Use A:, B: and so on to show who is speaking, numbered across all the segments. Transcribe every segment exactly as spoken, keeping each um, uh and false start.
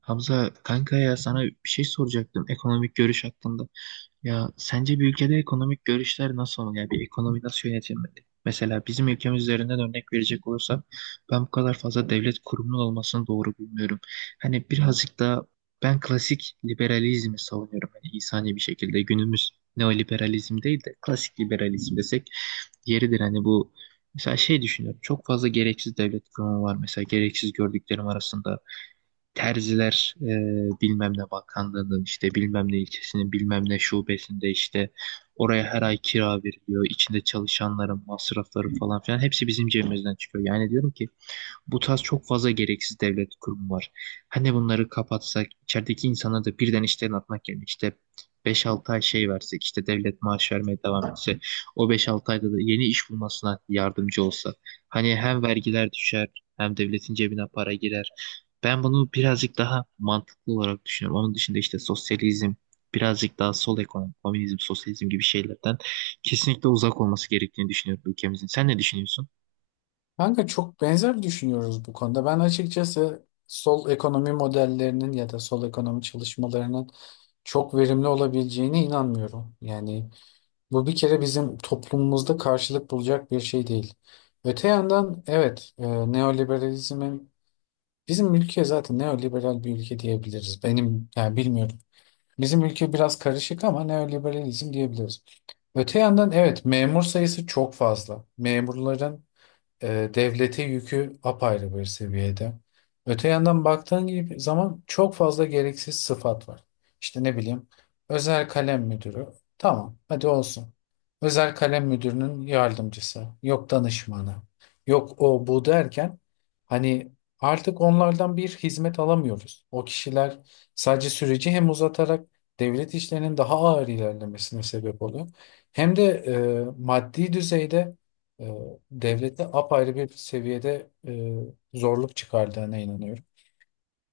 A: Hamza kanka, ya sana bir şey soracaktım ekonomik görüş hakkında. Ya sence bir ülkede ekonomik görüşler nasıl olmalı? Ya bir ekonomi nasıl yönetilmeli? Mesela bizim ülkemiz üzerinden örnek verecek olursam ben bu kadar fazla devlet kurumunun olmasını doğru bulmuyorum. Hani birazcık daha ben klasik liberalizmi savunuyorum. Hani insani bir şekilde günümüz neoliberalizm değil de klasik liberalizm desek yeridir. Hani bu mesela şey düşünüyorum, çok fazla gereksiz devlet kurumu var. Mesela gereksiz gördüklerim arasında terziler e, bilmem ne bakanlığının, işte bilmem ne ilçesinin bilmem ne şubesinde, işte oraya her ay kira veriliyor. İçinde çalışanların masrafları falan filan hepsi bizim cebimizden çıkıyor. Yani diyorum ki bu tarz çok fazla gereksiz devlet kurumu var. Hani bunları kapatsak, içerideki insana da birden işten atmak yerine işte beş-altı ay şey versek, işte devlet maaş vermeye devam etse, o beş-altı ayda da yeni iş bulmasına yardımcı olsa. Hani hem vergiler düşer, hem devletin cebine para girer. Ben bunu birazcık daha mantıklı olarak düşünüyorum. Onun dışında işte sosyalizm, birazcık daha sol ekonomi, komünizm, sosyalizm gibi şeylerden kesinlikle uzak olması gerektiğini düşünüyorum ülkemizin. Sen ne düşünüyorsun?
B: Kanka çok benzer düşünüyoruz bu konuda. Ben açıkçası sol ekonomi modellerinin ya da sol ekonomi çalışmalarının çok verimli olabileceğine inanmıyorum. Yani bu bir kere bizim toplumumuzda karşılık bulacak bir şey değil. Öte yandan evet e, neoliberalizmin bizim ülke zaten neoliberal bir ülke diyebiliriz. Benim yani bilmiyorum. Bizim ülke biraz karışık ama neoliberalizm diyebiliriz. Öte yandan evet memur sayısı çok fazla. Memurların e, devlete yükü apayrı bir seviyede. Öte yandan baktığın gibi zaman çok fazla gereksiz sıfat var. İşte ne bileyim özel kalem müdürü. Tamam hadi olsun. Özel kalem müdürünün yardımcısı. Yok danışmanı. Yok o bu derken hani artık onlardan bir hizmet alamıyoruz. O kişiler sadece süreci hem uzatarak devlet işlerinin daha ağır ilerlemesine sebep oluyor. Hem de e, maddi düzeyde e, devlete apayrı bir seviyede e, zorluk çıkardığına inanıyorum.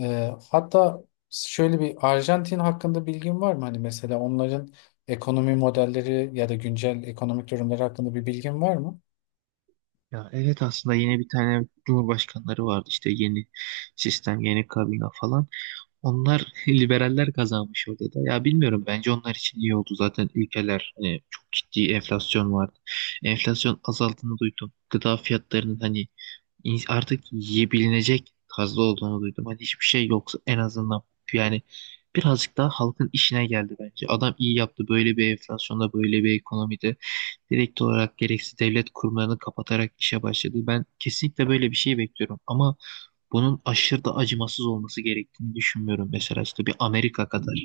B: E, hatta şöyle bir Arjantin hakkında bilgin var mı? Hani mesela onların ekonomi modelleri ya da güncel ekonomik durumları hakkında bir bilgin var mı?
A: Ya evet, aslında yeni bir tane cumhurbaşkanları vardı, işte yeni sistem, yeni kabine falan. Onlar liberaller kazanmış orada da. Ya bilmiyorum, bence onlar için iyi oldu zaten ülkeler, hani çok ciddi enflasyon vardı. Enflasyon azaldığını duydum. Gıda fiyatlarının hani in- artık yiyebilinecek tarzda olduğunu duydum. Hani hiçbir şey yoksa en azından yani birazcık daha halkın işine geldi bence. Adam iyi yaptı, böyle bir enflasyonda böyle bir ekonomide direkt olarak gereksiz devlet kurumlarını kapatarak işe başladı. Ben kesinlikle böyle bir şey bekliyorum ama bunun aşırı da acımasız olması gerektiğini düşünmüyorum. Mesela işte bir Amerika kadar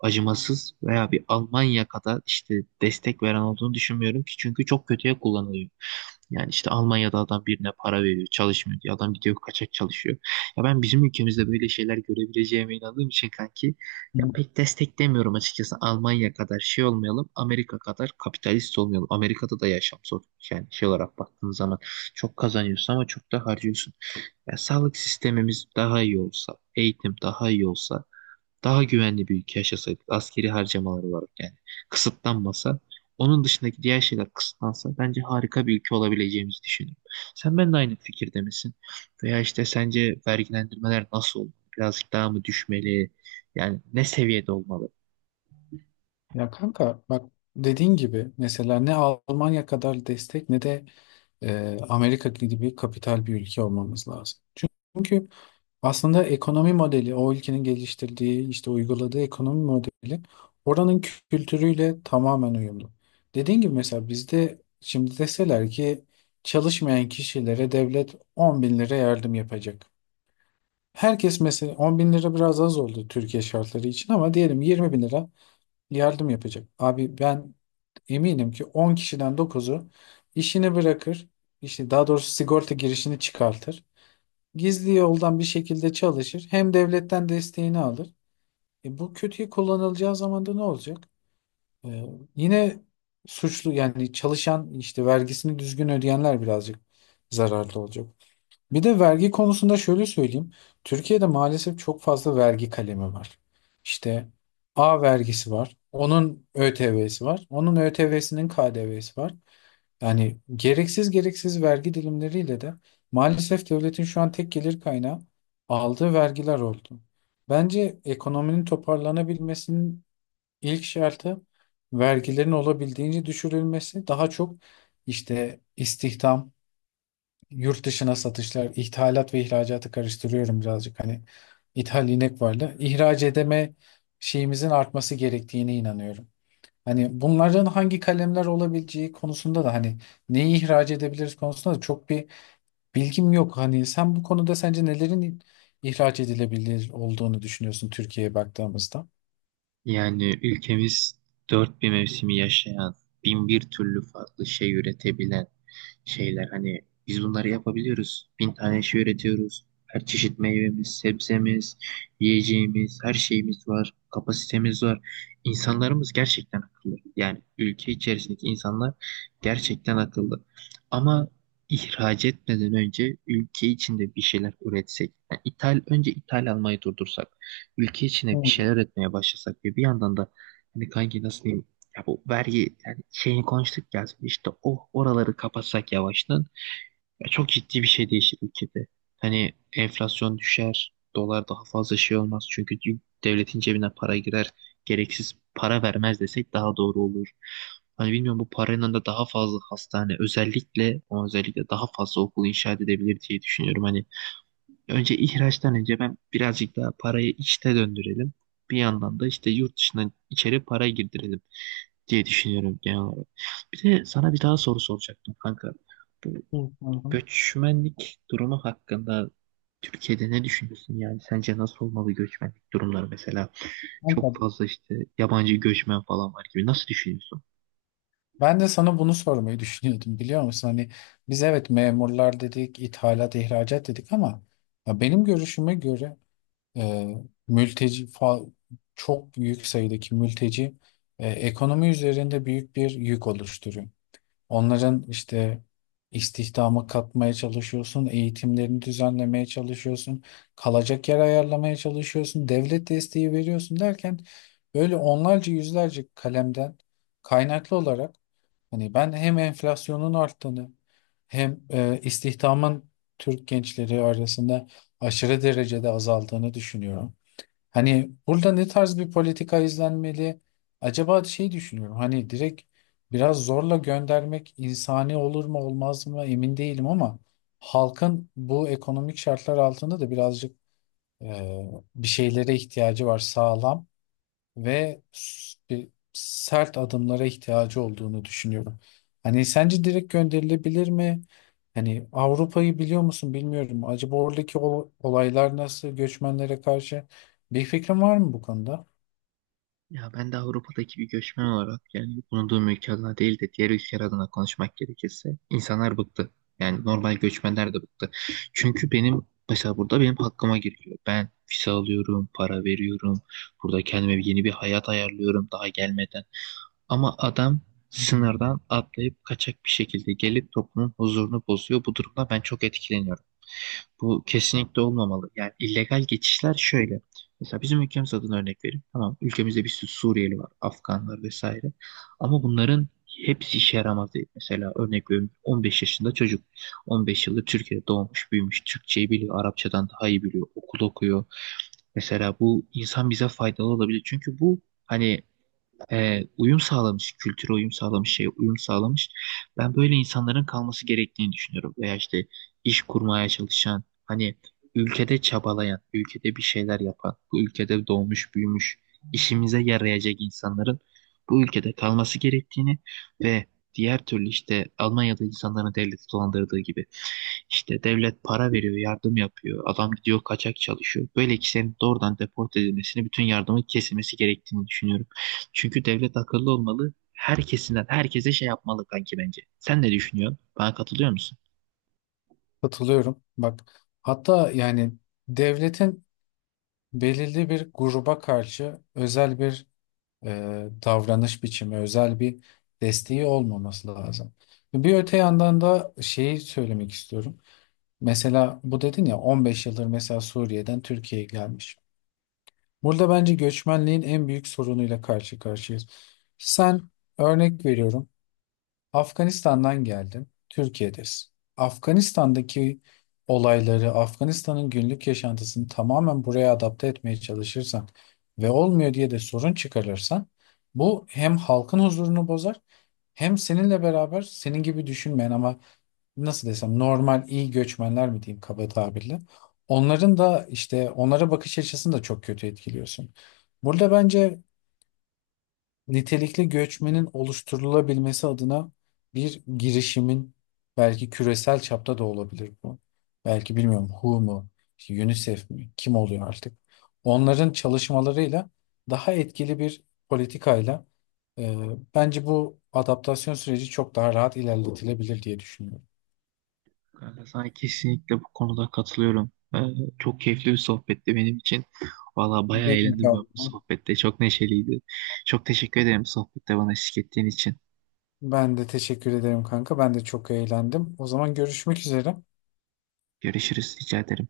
A: acımasız veya bir Almanya kadar işte destek veren olduğunu düşünmüyorum ki, çünkü çok kötüye kullanılıyor. Yani işte Almanya'da adam birine para veriyor, çalışmıyor diyor. Adam gidiyor kaçak çalışıyor. Ya ben bizim ülkemizde böyle şeyler görebileceğime inandığım için kanki, ya pek desteklemiyorum açıkçası. Almanya kadar şey olmayalım, Amerika kadar kapitalist olmayalım. Amerika'da da yaşam zor. Yani şey olarak baktığın zaman çok kazanıyorsun ama çok da harcıyorsun. Ya sağlık sistemimiz daha iyi olsa, eğitim daha iyi olsa, daha güvenli bir ülke yaşasaydık, askeri harcamaları olarak yani kısıtlanmasa, onun dışındaki diğer şeyler kısıtlansa bence harika bir ülke olabileceğimizi düşünüyorum. Sen ben de aynı fikirde misin? Veya işte sence vergilendirmeler nasıl olmalı? Birazcık daha mı düşmeli? Yani ne seviyede olmalı?
B: Ya kanka bak dediğin gibi mesela ne Almanya kadar destek ne de e, Amerika gibi kapital bir ülke olmamız lazım. Çünkü aslında ekonomi modeli, o ülkenin geliştirdiği, işte uyguladığı ekonomi modeli oranın kültürüyle tamamen uyumlu. Dediğim gibi mesela bizde şimdi deseler ki çalışmayan kişilere devlet on bin lira yardım yapacak. Herkes mesela on bin lira biraz az oldu Türkiye şartları için ama diyelim yirmi bin lira yardım yapacak. Abi ben eminim ki on kişiden dokuzu işini bırakır, işte daha doğrusu sigorta girişini çıkartır. Gizli yoldan bir şekilde çalışır, hem devletten desteğini alır. E bu kötüye kullanılacağı zaman da ne olacak? E, Yine suçlu yani çalışan işte vergisini düzgün ödeyenler birazcık zararlı olacak. Bir de vergi konusunda şöyle söyleyeyim. Türkiye'de maalesef çok fazla vergi kalemi var. İşte A vergisi var. Onun ÖTV'si var. Onun ÖTV'sinin K D V'si var. Yani gereksiz gereksiz vergi dilimleriyle de maalesef devletin şu an tek gelir kaynağı aldığı vergiler oldu. Bence ekonominin toparlanabilmesinin ilk şartı vergilerin olabildiğince düşürülmesi. Daha çok işte istihdam, yurt dışına satışlar, ithalat ve ihracatı karıştırıyorum birazcık. Hani ithal inek vardı. İhraç edeme şeyimizin artması gerektiğine inanıyorum. Hani bunların hangi kalemler olabileceği konusunda da hani neyi ihraç edebiliriz konusunda da çok bir bilgim yok. Hani sen bu konuda sence nelerin ihraç edilebilir olduğunu düşünüyorsun Türkiye'ye baktığımızda?
A: Yani ülkemiz dört bir mevsimi yaşayan, bin bir türlü farklı şey üretebilen şeyler. Hani biz bunları yapabiliyoruz. Bin tane şey üretiyoruz. Her çeşit meyvemiz, sebzemiz, yiyeceğimiz, her şeyimiz var. Kapasitemiz var. İnsanlarımız gerçekten akıllı. Yani ülke içerisindeki insanlar gerçekten akıllı. Ama ihraç etmeden önce ülke içinde bir şeyler üretsek. Yani ithal, önce ithal almayı durdursak, ülke içine bir şeyler
B: Hmm.
A: üretmeye başlasak ve bir yandan da hani kanki nasıl diyeyim, ya bu vergi yani şeyini konuştuk ya, işte o oraları kapatsak yavaştan, ya çok ciddi bir şey değişir ülkede. Hani enflasyon düşer, dolar daha fazla şey olmaz çünkü dü- devletin cebine para girer, gereksiz para vermez desek daha doğru olur. Hani bilmiyorum, bu paranın da daha fazla hastane özellikle o özellikle daha fazla okul inşa edebilir diye düşünüyorum. Hani önce ihraçtan önce ben birazcık daha parayı içte döndürelim. Bir yandan da işte yurt dışından içeri para girdirelim diye düşünüyorum genel olarak. Bir de sana bir daha soru soracaktım kanka. Bu
B: Hı hı.
A: göçmenlik durumu hakkında Türkiye'de ne düşünüyorsun yani? Sence nasıl olmalı göçmenlik durumları mesela? Çok
B: Hı.
A: fazla işte yabancı göçmen falan var gibi. Nasıl düşünüyorsun?
B: Ben de sana bunu sormayı düşünüyordum biliyor musun? Hani biz evet memurlar dedik, ithalat, ihracat dedik ama ya benim görüşüme göre e, mülteci fa- çok büyük sayıdaki mülteci e, ekonomi üzerinde büyük bir yük oluşturuyor. Onların işte istihdama katmaya çalışıyorsun, eğitimlerini düzenlemeye çalışıyorsun, kalacak yer ayarlamaya çalışıyorsun, devlet desteği veriyorsun derken böyle onlarca yüzlerce kalemden kaynaklı olarak hani ben hem enflasyonun arttığını hem e, istihdamın Türk gençleri arasında aşırı derecede azaldığını düşünüyorum. Hani burada ne tarz bir politika izlenmeli? Acaba şey düşünüyorum hani direkt biraz zorla göndermek insani olur mu olmaz mı emin değilim ama halkın bu ekonomik şartlar altında da birazcık e, bir şeylere ihtiyacı var sağlam ve s- bir sert adımlara ihtiyacı olduğunu düşünüyorum. Hani sence direkt gönderilebilir mi? Hani Avrupa'yı biliyor musun bilmiyorum. Acaba oradaki ol- olaylar nasıl göçmenlere karşı bir fikrin var mı bu konuda?
A: Ya ben de Avrupa'daki bir göçmen olarak, yani bulunduğum ülke adına değil de diğer ülkeler adına konuşmak gerekirse, insanlar bıktı. Yani normal göçmenler de bıktı. Çünkü benim mesela burada benim hakkıma giriliyor. Ben vize alıyorum, para veriyorum. Burada kendime bir- yeni bir hayat ayarlıyorum daha gelmeden. Ama adam sınırdan atlayıp kaçak bir şekilde gelip toplumun huzurunu bozuyor. Bu durumda ben çok etkileniyorum. Bu kesinlikle olmamalı. Yani illegal geçişler şöyle. Mesela bizim ülkemiz adına örnek vereyim. Tamam, ülkemizde bir sürü Suriyeli var, Afganlar vesaire. Ama bunların hepsi işe yaramaz değil. Mesela örnek veriyorum, on beş yaşında çocuk. on beş yıldır Türkiye'de doğmuş, büyümüş. Türkçeyi biliyor, Arapçadan daha iyi biliyor, okul okuyor. Mesela bu insan bize faydalı olabilir. Çünkü bu hani e, uyum sağlamış, kültüre uyum sağlamış, şeye uyum sağlamış. Ben böyle insanların kalması gerektiğini düşünüyorum. Veya işte iş kurmaya çalışan, hani ülkede çabalayan, ülkede bir şeyler yapan, bu ülkede doğmuş, büyümüş, işimize yarayacak insanların bu ülkede kalması gerektiğini ve diğer türlü işte Almanya'da insanların devleti dolandırdığı gibi işte devlet para veriyor, yardım yapıyor, adam gidiyor kaçak çalışıyor. Böyle kişilerin doğrudan deport edilmesini, bütün yardımın kesilmesi gerektiğini düşünüyorum. Çünkü devlet akıllı olmalı. Herkesinden herkese şey yapmalı kanki bence. Sen ne düşünüyorsun? Bana katılıyor musun?
B: Katılıyorum. Bak hatta yani devletin belirli bir gruba karşı özel bir e, davranış biçimi, özel bir desteği olmaması lazım. Bir öte yandan da şeyi söylemek istiyorum. Mesela bu dedin ya on beş yıldır mesela Suriye'den Türkiye'ye gelmiş. Burada bence göçmenliğin en büyük sorunuyla karşı karşıyayız. Sen örnek veriyorum Afganistan'dan geldin Türkiye'desin. Afganistan'daki olayları Afganistan'ın günlük yaşantısını tamamen buraya adapte etmeye çalışırsan ve olmuyor diye de sorun çıkarırsan bu hem halkın huzurunu bozar hem seninle beraber senin gibi düşünmeyen ama nasıl desem normal iyi göçmenler mi diyeyim kaba tabirle. Onların da işte onlara bakış açısını da çok kötü etkiliyorsun. Burada bence nitelikli göçmenin oluşturulabilmesi adına bir girişimin belki küresel çapta da olabilir bu. Belki bilmiyorum W H O mu, işte UNICEF mi, kim oluyor artık. Onların çalışmalarıyla daha etkili bir politikayla e, bence bu adaptasyon süreci çok daha rahat ilerletilebilir diye düşünüyorum.
A: Kanka sana kesinlikle bu konuda katılıyorum. Ee, çok keyifli bir sohbetti benim için. Valla bayağı eğlendim ben bu
B: Bilmiyorum.
A: sohbette. Çok neşeliydi. Çok teşekkür ederim sohbette bana eşlik ettiğin için.
B: Ben de teşekkür ederim kanka. Ben de çok eğlendim. O zaman görüşmek üzere.
A: Görüşürüz, rica ederim.